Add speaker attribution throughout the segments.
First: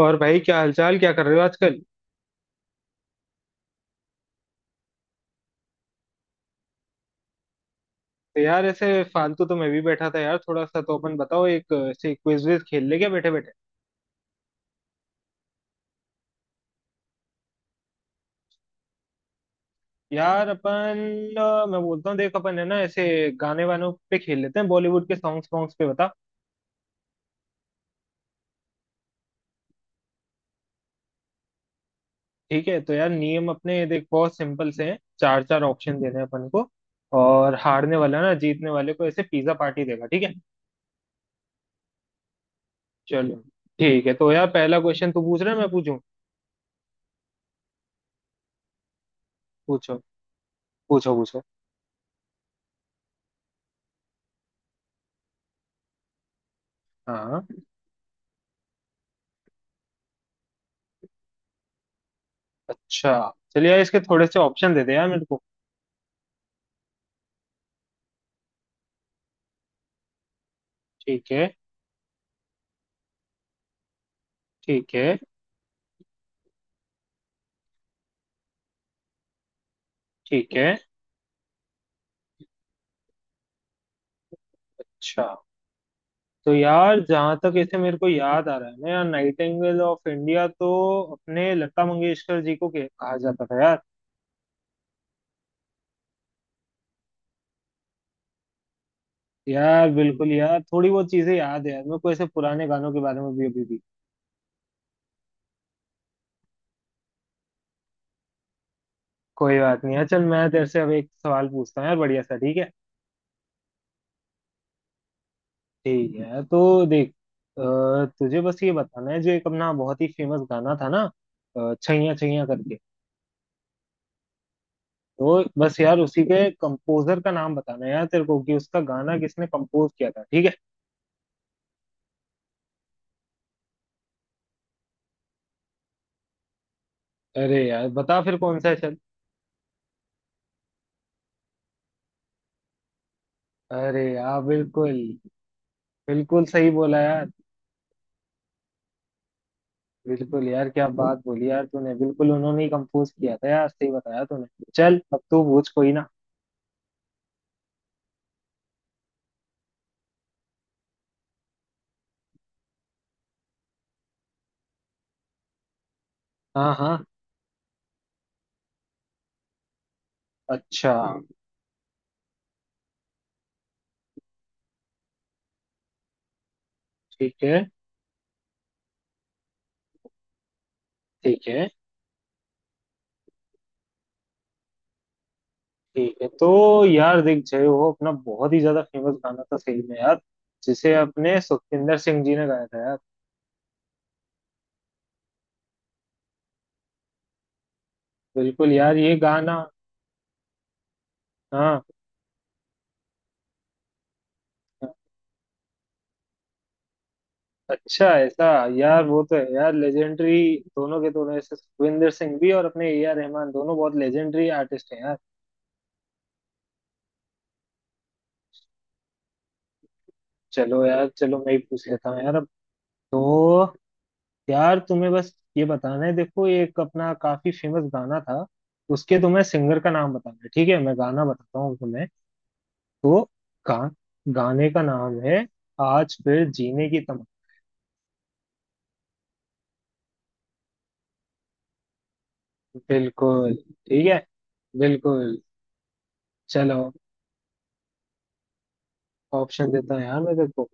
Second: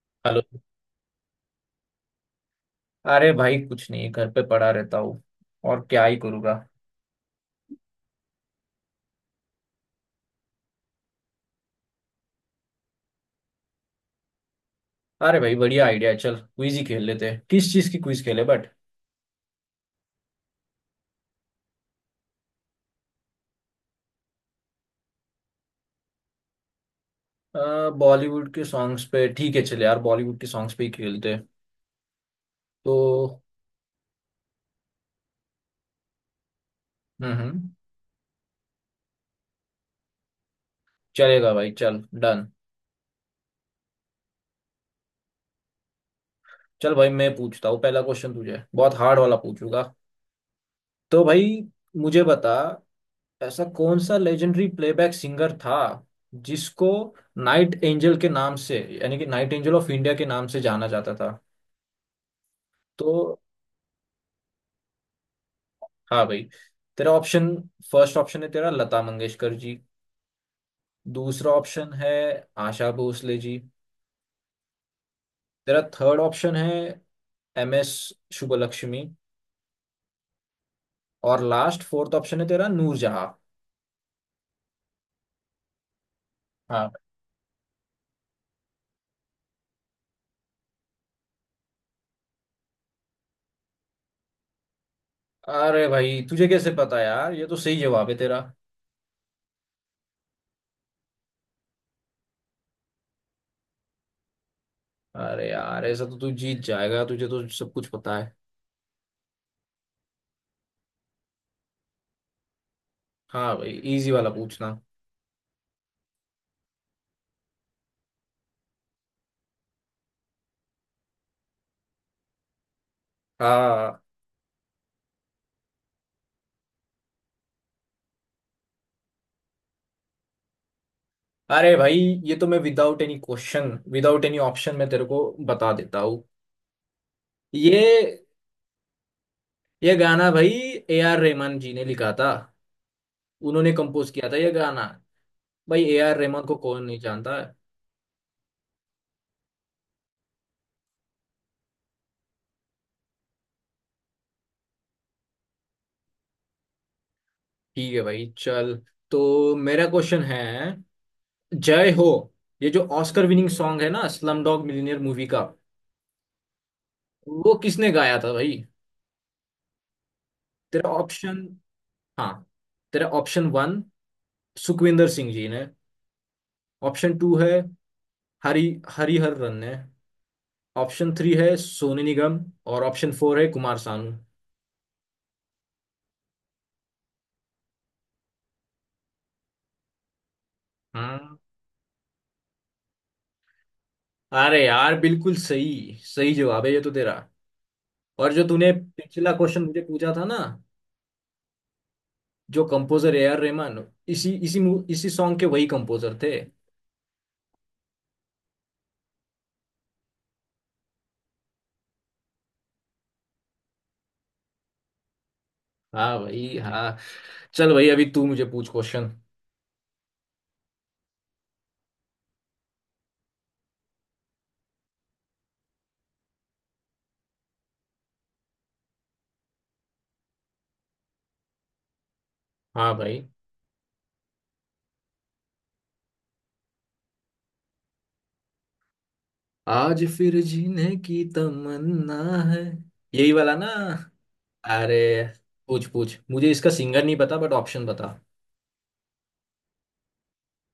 Speaker 1: और भाई
Speaker 2: हेलो।
Speaker 1: क्या हालचाल? क्या कर रहे हो आजकल?
Speaker 2: अरे भाई, कुछ नहीं, घर पे पड़ा रहता हूँ। और क्या ही करूँगा।
Speaker 1: तो यार ऐसे फालतू तो मैं भी बैठा था यार, थोड़ा सा। तो अपन बताओ, एक ऐसे क्विज विज खेल ले क्या बैठे बैठे।
Speaker 2: अरे भाई, बढ़िया आइडिया है। चल क्विज ही खेल लेते हैं। किस चीज़ की क्विज खेले बट?
Speaker 1: यार अपन मैं बोलता हूँ, देख अपन है ना, ऐसे गाने वानों पे खेल लेते हैं, बॉलीवुड के सॉन्ग्स वॉन्ग्स पे। बता
Speaker 2: बॉलीवुड के सॉन्ग्स पे? ठीक है, चल यार, बॉलीवुड के सॉन्ग्स पे ही खेलते हैं।
Speaker 1: ठीक है? तो यार
Speaker 2: तो
Speaker 1: नियम अपने देख बहुत सिंपल से हैं। चार चार ऑप्शन देने हैं अपन को। और
Speaker 2: हम्म।
Speaker 1: हारने वाला ना जीतने वाले को ऐसे पिज्जा पार्टी देगा, ठीक है?
Speaker 2: चलेगा भाई, चल डन।
Speaker 1: चलो ठीक है। तो यार पहला क्वेश्चन तू पूछ रहा है मैं पूछूं?
Speaker 2: चल भाई, मैं पूछता हूँ। पहला क्वेश्चन तुझे बहुत हार्ड वाला पूछूंगा।
Speaker 1: पूछो, पूछो,
Speaker 2: तो
Speaker 1: पूछो।
Speaker 2: भाई मुझे बता, ऐसा कौन सा लेजेंडरी प्लेबैक सिंगर था जिसको
Speaker 1: हाँ।
Speaker 2: नाइट एंजल के नाम से, यानी कि नाइट एंजल ऑफ इंडिया के नाम से जाना जाता था? तो
Speaker 1: अच्छा, चलिए यार इसके थोड़े से ऑप्शन दे दे यार मेरे को।
Speaker 2: हाँ भाई, तेरा ऑप्शन, फर्स्ट ऑप्शन है तेरा लता मंगेशकर जी।
Speaker 1: ठीक है।
Speaker 2: दूसरा ऑप्शन है आशा भोसले जी।
Speaker 1: ठीक है।
Speaker 2: तेरा थर्ड ऑप्शन है एम एस शुभलक्ष्मी।
Speaker 1: ठीक है।
Speaker 2: और लास्ट फोर्थ ऑप्शन है तेरा नूरजहां।
Speaker 1: अच्छा, तो
Speaker 2: हाँ।
Speaker 1: यार जहां तक ऐसे मेरे को याद आ रहा है ना यार, नाइटिंगेल ऑफ इंडिया तो अपने लता मंगेशकर जी को कहा जाता था यार।
Speaker 2: अरे भाई, तुझे कैसे पता यार? ये तो सही जवाब है तेरा।
Speaker 1: यार बिल्कुल, यार थोड़ी बहुत चीजें याद है यार मेरे को ऐसे पुराने गानों के बारे में भी अभी भी।
Speaker 2: अरे यार, ऐसा तो तू जीत जाएगा, तुझे तो सब कुछ पता है।
Speaker 1: कोई बात नहीं है, चल मैं तेरे से अब एक सवाल पूछता हूँ यार, बढ़िया सा। ठीक है?
Speaker 2: हाँ भाई, इजी वाला पूछना।
Speaker 1: ठीक है, तो देख अ, तुझे बस ये बताना है, जो एक अपना बहुत ही फेमस गाना था ना छैया छैया करके,
Speaker 2: हाँ।
Speaker 1: वो बस यार उसी के कंपोजर का नाम बताना है यार तेरे को, कि उसका गाना किसने कंपोज किया था। ठीक है?
Speaker 2: अरे भाई, ये तो मैं without any question without any option मैं तेरे को बता देता हूँ।
Speaker 1: अरे यार बता
Speaker 2: ये
Speaker 1: फिर, कौन सा है चल।
Speaker 2: ये गाना भाई ए आर रहमान जी ने लिखा था। उन्होंने
Speaker 1: अरे
Speaker 2: कंपोज किया था
Speaker 1: यार
Speaker 2: ये गाना।
Speaker 1: बिल्कुल,
Speaker 2: भाई ए आर रहमान
Speaker 1: बिल्कुल
Speaker 2: को
Speaker 1: सही
Speaker 2: कौन
Speaker 1: बोला
Speaker 2: नहीं
Speaker 1: यार।
Speaker 2: जानता।
Speaker 1: बिल्कुल यार, क्या बात बोली यार तूने, बिल्कुल उन्होंने ही कंपोज किया था यार, सही बताया तूने। चल अब तू पूछ, कोई ना।
Speaker 2: ठीक है भाई, चल। तो मेरा क्वेश्चन है, जय हो, ये जो ऑस्कर विनिंग सॉन्ग है ना स्लम डॉग मिलियनेयर मूवी का,
Speaker 1: हाँ हाँ।
Speaker 2: वो किसने गाया था भाई? तेरा
Speaker 1: अच्छा हाँ।
Speaker 2: ऑप्शन, हाँ, तेरा ऑप्शन वन सुखविंदर सिंह जी ने। ऑप्शन टू
Speaker 1: ठीक
Speaker 2: है
Speaker 1: है।
Speaker 2: हरी हरिहरन ने। ऑप्शन थ्री है
Speaker 1: ठीक है।
Speaker 2: सोनू निगम। और ऑप्शन फोर है कुमार सानू।
Speaker 1: ठीक है। तो यार देख, जय हो अपना बहुत ही ज्यादा फेमस गाना था सही में यार, जिसे
Speaker 2: हाँ।
Speaker 1: अपने सुखविंदर सिंह जी ने गाया था यार।
Speaker 2: अरे यार बिल्कुल सही, सही जवाब है ये तो तेरा। और जो तूने
Speaker 1: बिल्कुल यार, ये
Speaker 2: पिछला
Speaker 1: गाना।
Speaker 2: क्वेश्चन मुझे पूछा था ना,
Speaker 1: हाँ।
Speaker 2: जो कंपोजर ए आर रहमान, इसी इसी मू- इसी सॉन्ग के वही कंपोजर थे।
Speaker 1: अच्छा ऐसा? यार वो तो है यार लेजेंडरी, दोनों के दोनों ऐसे, सुखविंदर सिंह भी और अपने ए आर रहमान, दोनों बहुत लेजेंडरी आर्टिस्ट हैं यार।
Speaker 2: हाँ भाई हाँ। चल भाई, अभी तू मुझे पूछ क्वेश्चन।
Speaker 1: चलो यार, चलो मैं ही पूछ लेता हूँ यार अब। तो यार तुम्हें बस ये बताना है, देखो एक अपना काफी फेमस गाना था, उसके तुम्हें सिंगर का नाम बताना है। ठीक है? मैं गाना बताता हूँ तुम्हें।
Speaker 2: हाँ भाई।
Speaker 1: तो गा, गाने का नाम है, आज फिर जीने की तमन्ना।
Speaker 2: आज फिर जीने की तमन्ना है, यही वाला
Speaker 1: बिल्कुल
Speaker 2: ना?
Speaker 1: ठीक है।
Speaker 2: अरे
Speaker 1: बिल्कुल।
Speaker 2: पूछ पूछ, मुझे इसका
Speaker 1: चलो
Speaker 2: सिंगर नहीं पता बट ऑप्शन बता।
Speaker 1: ऑप्शन देता हूँ यार मैं तेरे को।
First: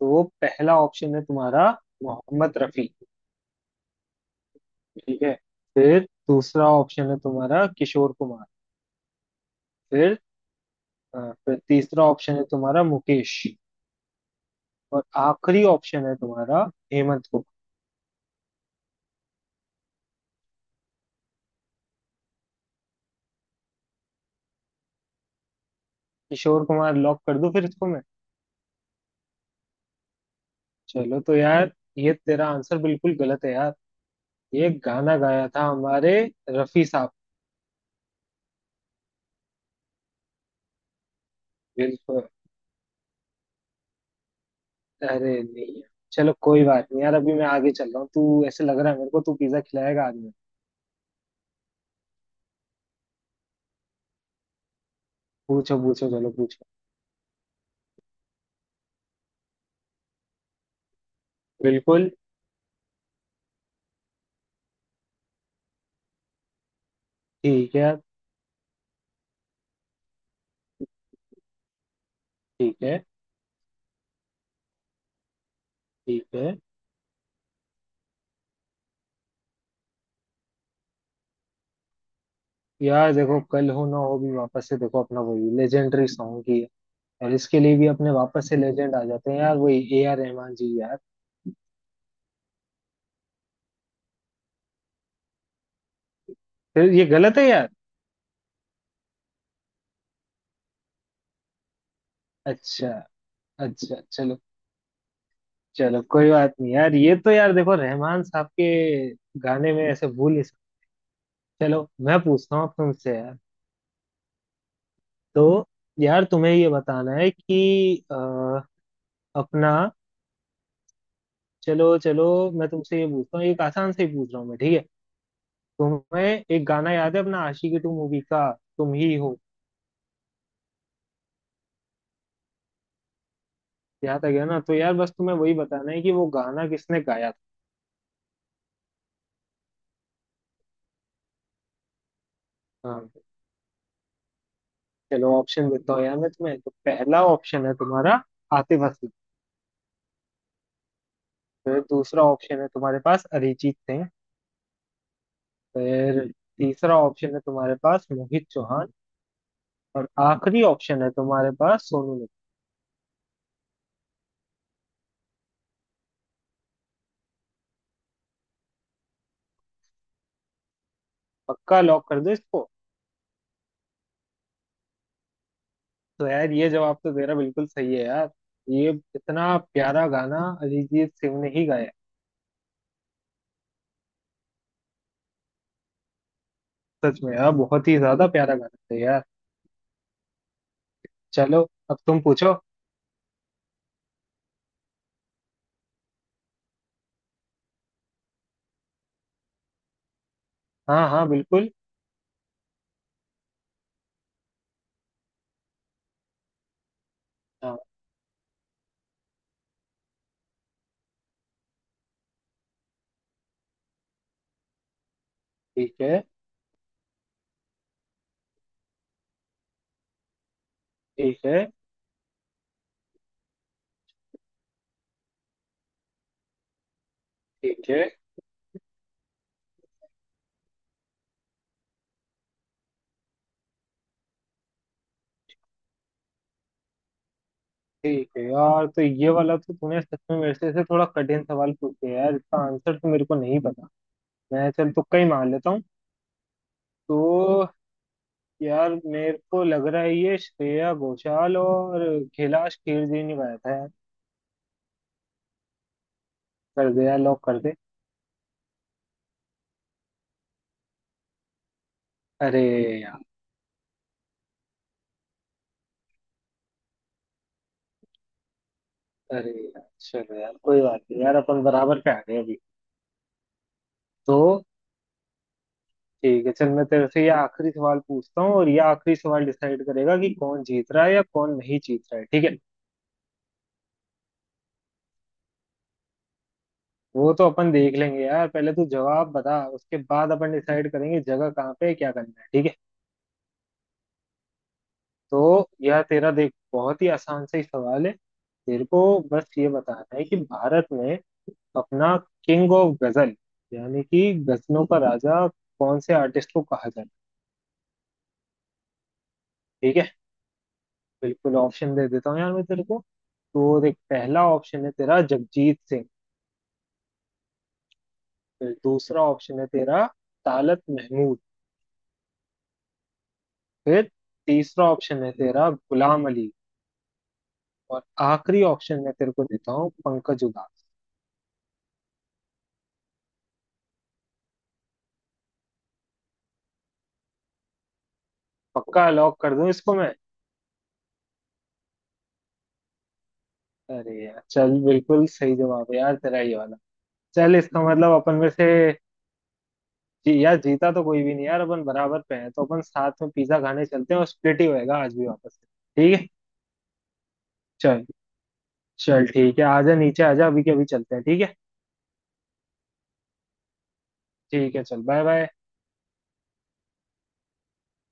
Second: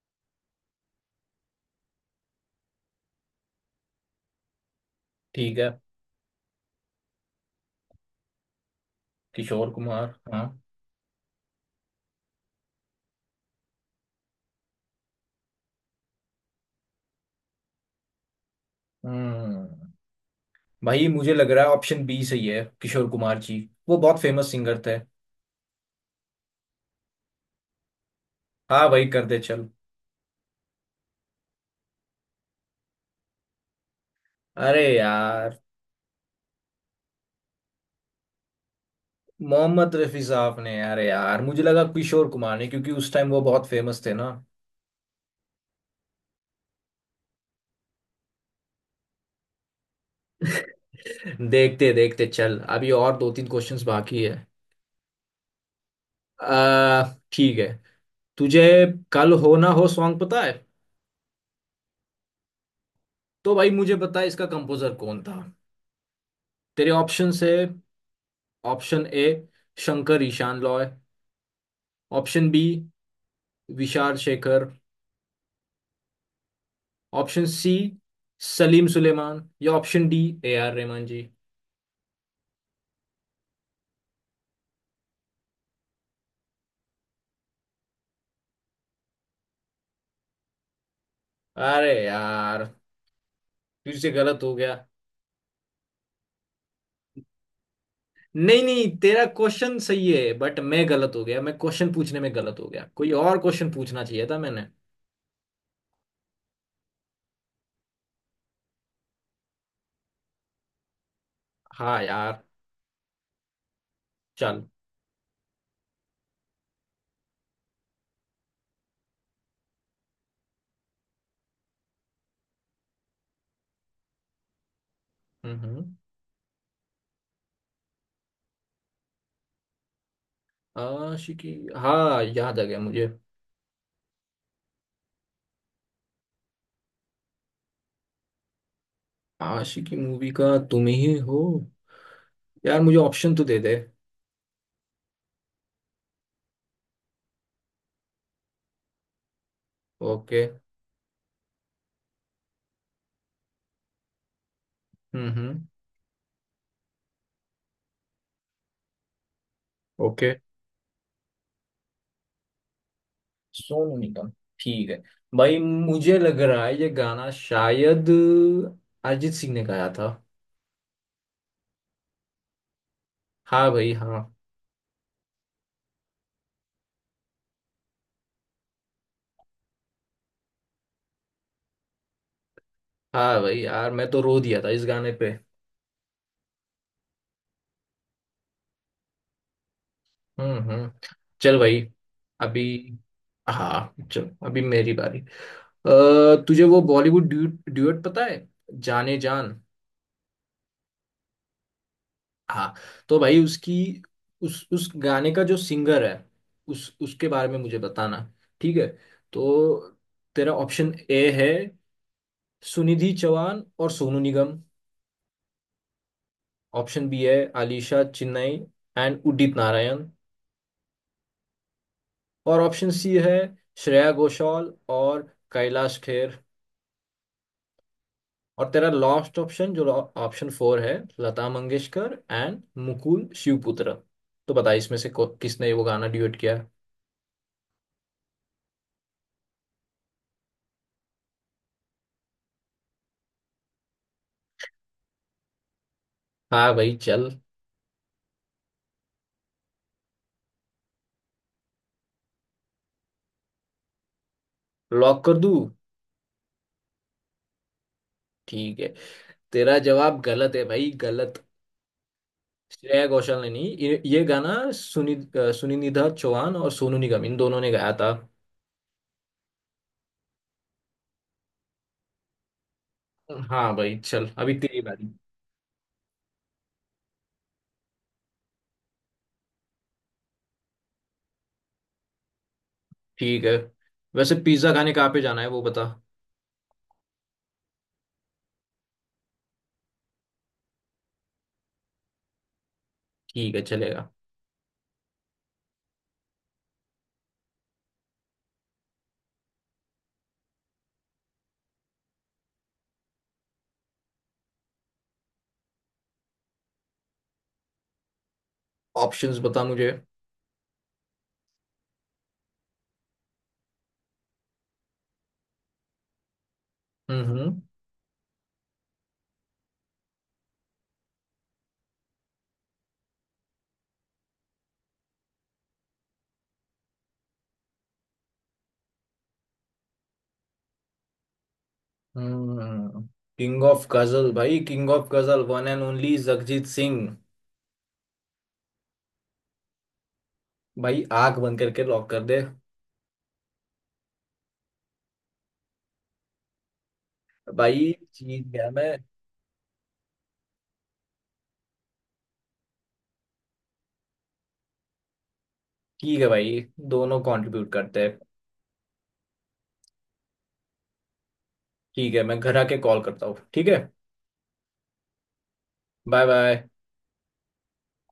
Speaker 1: तो वो पहला ऑप्शन है तुम्हारा, मोहम्मद रफी। ठीक है?
Speaker 2: ठीक है।
Speaker 1: फिर दूसरा ऑप्शन है तुम्हारा, किशोर कुमार।
Speaker 2: किशोर कुमार।
Speaker 1: फिर
Speaker 2: हाँ।
Speaker 1: अ, फिर तीसरा ऑप्शन है तुम्हारा, मुकेश। और आखिरी ऑप्शन है तुम्हारा, हेमंत को।
Speaker 2: हम्म। भाई मुझे लग रहा है ऑप्शन बी सही है, किशोर कुमार जी, वो बहुत फेमस सिंगर थे।
Speaker 1: किशोर कुमार लॉक कर दूं फिर इसको मैं?
Speaker 2: हाँ भाई, कर दे चल।
Speaker 1: चलो, तो यार ये तेरा आंसर बिल्कुल गलत है यार, ये
Speaker 2: अरे
Speaker 1: गाना गाया
Speaker 2: यार,
Speaker 1: था हमारे रफी साहब।
Speaker 2: मोहम्मद रफी साहब ने? अरे यार, मुझे लगा किशोर
Speaker 1: बिल्कुल।
Speaker 2: कुमार ने क्योंकि उस टाइम वो बहुत फेमस थे ना।
Speaker 1: अरे नहीं यार। चलो कोई बात नहीं यार, अभी मैं आगे चल रहा हूँ। तू ऐसे लग रहा है मेरे को, तू पिज्जा खिलाएगा आज।
Speaker 2: देखते देखते, चल अभी और दो तीन क्वेश्चंस बाकी है।
Speaker 1: पूछो पूछो चलो पूछो।
Speaker 2: आ, ठीक है। तुझे कल हो ना हो सॉन्ग पता है?
Speaker 1: बिल्कुल।
Speaker 2: तो भाई मुझे बता, इसका कंपोजर कौन था? तेरे ऑप्शन है,
Speaker 1: ठीक है।
Speaker 2: Option A Shankar Ehsaan Loy, option B
Speaker 1: ठीक है।
Speaker 2: विशाल शेखर,
Speaker 1: ठीक है
Speaker 2: ऑप्शन सी सलीम सुलेमान, या option D A R Rahman ji.
Speaker 1: यार, देखो कल हो ना हो भी वापस से देखो अपना वही लेजेंडरी सॉन्ग ही है, और इसके लिए भी अपने वापस से लेजेंड आ जाते हैं यार, वही ए आर रहमान जी यार।
Speaker 2: अरे यार तुझसे गलत हो गया।
Speaker 1: फिर ये गलत है यार?
Speaker 2: नहीं नहीं, तेरा क्वेश्चन सही है बट मैं गलत हो गया, मैं क्वेश्चन पूछने में गलत हो गया,
Speaker 1: अच्छा।
Speaker 2: कोई और क्वेश्चन
Speaker 1: अच्छा
Speaker 2: पूछना चाहिए था
Speaker 1: चलो,
Speaker 2: मैंने।
Speaker 1: चलो कोई बात नहीं यार, ये तो यार देखो रहमान साहब के गाने में ऐसे भूल नहीं सकते। चलो
Speaker 2: हाँ
Speaker 1: मैं
Speaker 2: यार,
Speaker 1: पूछता हूँ अब तुमसे यार।
Speaker 2: चल।
Speaker 1: तो यार तुम्हें ये बताना है कि अपना, चलो चलो मैं तुमसे ये पूछता हूँ, एक आसान से ही पूछ रहा हूँ मैं। ठीक है?
Speaker 2: हम्म हम्म।
Speaker 1: तुम्हें एक गाना याद है अपना आशिकी टू मूवी का, तुम ही हो।
Speaker 2: आशिकी, हाँ याद आ गया मुझे।
Speaker 1: याद आ गया ना? तो यार बस तुम्हें वही बताना है कि वो गाना किसने गाया था।
Speaker 2: आशिकी मूवी का तुम ही हो। यार मुझे
Speaker 1: हाँ
Speaker 2: ऑप्शन तो दे दे।
Speaker 1: चलो ऑप्शन देता हूँ यार मैं तुम्हें। तो पहला ऑप्शन है तुम्हारा, आतिफ असलम।
Speaker 2: ओके।
Speaker 1: फिर दूसरा ऑप्शन है तुम्हारे पास, अरिजीत सिंह।
Speaker 2: हम्म।
Speaker 1: फिर तीसरा ऑप्शन है तुम्हारे पास, मोहित चौहान। और
Speaker 2: ओके।
Speaker 1: आखिरी ऑप्शन है तुम्हारे पास, सोनू निगम।
Speaker 2: सोनू निगम। ठीक है भाई, मुझे लग रहा है ये गाना शायद अरिजीत सिंह ने गाया था।
Speaker 1: पक्का? लॉक कर दो इसको?
Speaker 2: हाँ भाई हाँ।
Speaker 1: तो यार ये जवाब तो तेरा बिल्कुल सही है यार, ये इतना प्यारा गाना अरिजीत सिंह ने ही गाया है।
Speaker 2: हाँ भाई यार, मैं तो रो दिया था इस गाने पे।
Speaker 1: सच में यार बहुत ही ज्यादा प्यारा गाना था यार।
Speaker 2: हम्म। चल
Speaker 1: चलो
Speaker 2: भाई,
Speaker 1: अब तुम पूछो।
Speaker 2: अभी हाँ, चल अभी मेरी बारी। अ, तुझे वो बॉलीवुड ड्यूट ड्यूट पता है, जाने जान?
Speaker 1: हाँ हाँ बिल्कुल।
Speaker 2: हाँ, तो भाई उसकी, उस गाने का जो सिंगर है, उस उसके बारे में
Speaker 1: हाँ।
Speaker 2: मुझे बताना। ठीक है। तो तेरा ऑप्शन ए है सुनिधि चौहान और सोनू निगम।
Speaker 1: ठीक है।
Speaker 2: ऑप्शन बी है आलिशा चिन्नई एंड उदित नारायण।
Speaker 1: ठीक है।
Speaker 2: और ऑप्शन सी है श्रेया घोषाल और कैलाश खेर।
Speaker 1: ठीक है।
Speaker 2: और तेरा लास्ट ऑप्शन जो ऑप्शन फोर है, लता मंगेशकर एंड मुकुल शिवपुत्र। तो बता, इसमें से किसने वो गाना ड्यूट किया है?
Speaker 1: ठीक है यार, तो ये वाला तो तूने सच में मेरे से ऐसे थोड़ा कठिन सवाल पूछे यार, इसका आंसर तो मेरे को नहीं पता। मैं चल तुक्का ही मार लेता हूँ।
Speaker 2: हाँ भाई चल,
Speaker 1: तो यार मेरे को लग रहा है ये श्रेया घोषाल और कैलाश खेर जी ने गाया था यार।
Speaker 2: लॉक कर दूं?
Speaker 1: कर दे यार, लॉक कर दे।
Speaker 2: ठीक है। तेरा जवाब गलत है भाई, गलत।
Speaker 1: अरे।
Speaker 2: श्रेया घोषाल ने नहीं, ये गाना सुनिधि चौहान और सोनू निगम इन दोनों ने गाया था।
Speaker 1: अरे यार, चलो यार कोई बात नहीं यार, अपन बराबर पे आ गए अभी।
Speaker 2: हाँ भाई चल, अभी
Speaker 1: तो
Speaker 2: तेरी बारी।
Speaker 1: ठीक है, चल मैं तेरे से ये आखिरी सवाल पूछता हूँ, और ये आखिरी सवाल डिसाइड करेगा कि कौन जीत रहा है या कौन नहीं जीत रहा है। ठीक है?
Speaker 2: ठीक है। वैसे पिज्जा खाने कहाँ पे जाना है वो बता।
Speaker 1: वो तो अपन देख लेंगे यार, पहले तू जवाब बता, उसके बाद अपन डिसाइड करेंगे जगह कहाँ पे है क्या करना है। ठीक है?
Speaker 2: ठीक है, चलेगा।
Speaker 1: तो यह तेरा देख बहुत ही आसान सा ही सवाल है। तेरे को बस ये बताना है कि भारत में अपना किंग ऑफ गजल, यानी कि गजलों का राजा, कौन से आर्टिस्ट को कहा जाता है?
Speaker 2: ऑप्शंस बता मुझे।
Speaker 1: ठीक है, बिल्कुल ऑप्शन दे देता हूँ यार मैं तेरे को। तो देख पहला ऑप्शन है तेरा, जगजीत सिंह।
Speaker 2: हम्म
Speaker 1: फिर दूसरा ऑप्शन है तेरा, तालत महमूद। फिर तीसरा ऑप्शन है तेरा, गुलाम अली। और आखिरी ऑप्शन मैं तेरे को देता हूँ, पंकज उधास।
Speaker 2: हम्म। किंग ऑफ गजल भाई, king of ghazal, one and only Jagjit Singh.
Speaker 1: पक्का लॉक कर दूं इसको मैं?
Speaker 2: भाई आंख बंद करके लॉक कर दे।
Speaker 1: अरे यार चल बिल्कुल सही जवाब है यार तेरा ये वाला। चल इसका
Speaker 2: भाई
Speaker 1: मतलब अपन
Speaker 2: जीत
Speaker 1: में से,
Speaker 2: गया मैं।
Speaker 1: जी, यार जीता तो कोई भी नहीं यार, अपन बराबर पे हैं, तो अपन साथ में पिज्जा खाने चलते हैं और स्प्लिट ही होएगा आज भी वापस से।
Speaker 2: ठीक
Speaker 1: ठीक
Speaker 2: है
Speaker 1: है?
Speaker 2: भाई, दोनों कंट्रीब्यूट करते
Speaker 1: चल।
Speaker 2: हैं।
Speaker 1: चल ठीक है, आजा नीचे आजा, अभी के अभी चलते हैं, ठीक है?
Speaker 2: ठीक है, मैं घर आके कॉल करता हूँ। ठीक है।
Speaker 1: ठीक है, चल बाय बाय।
Speaker 2: Bye bye.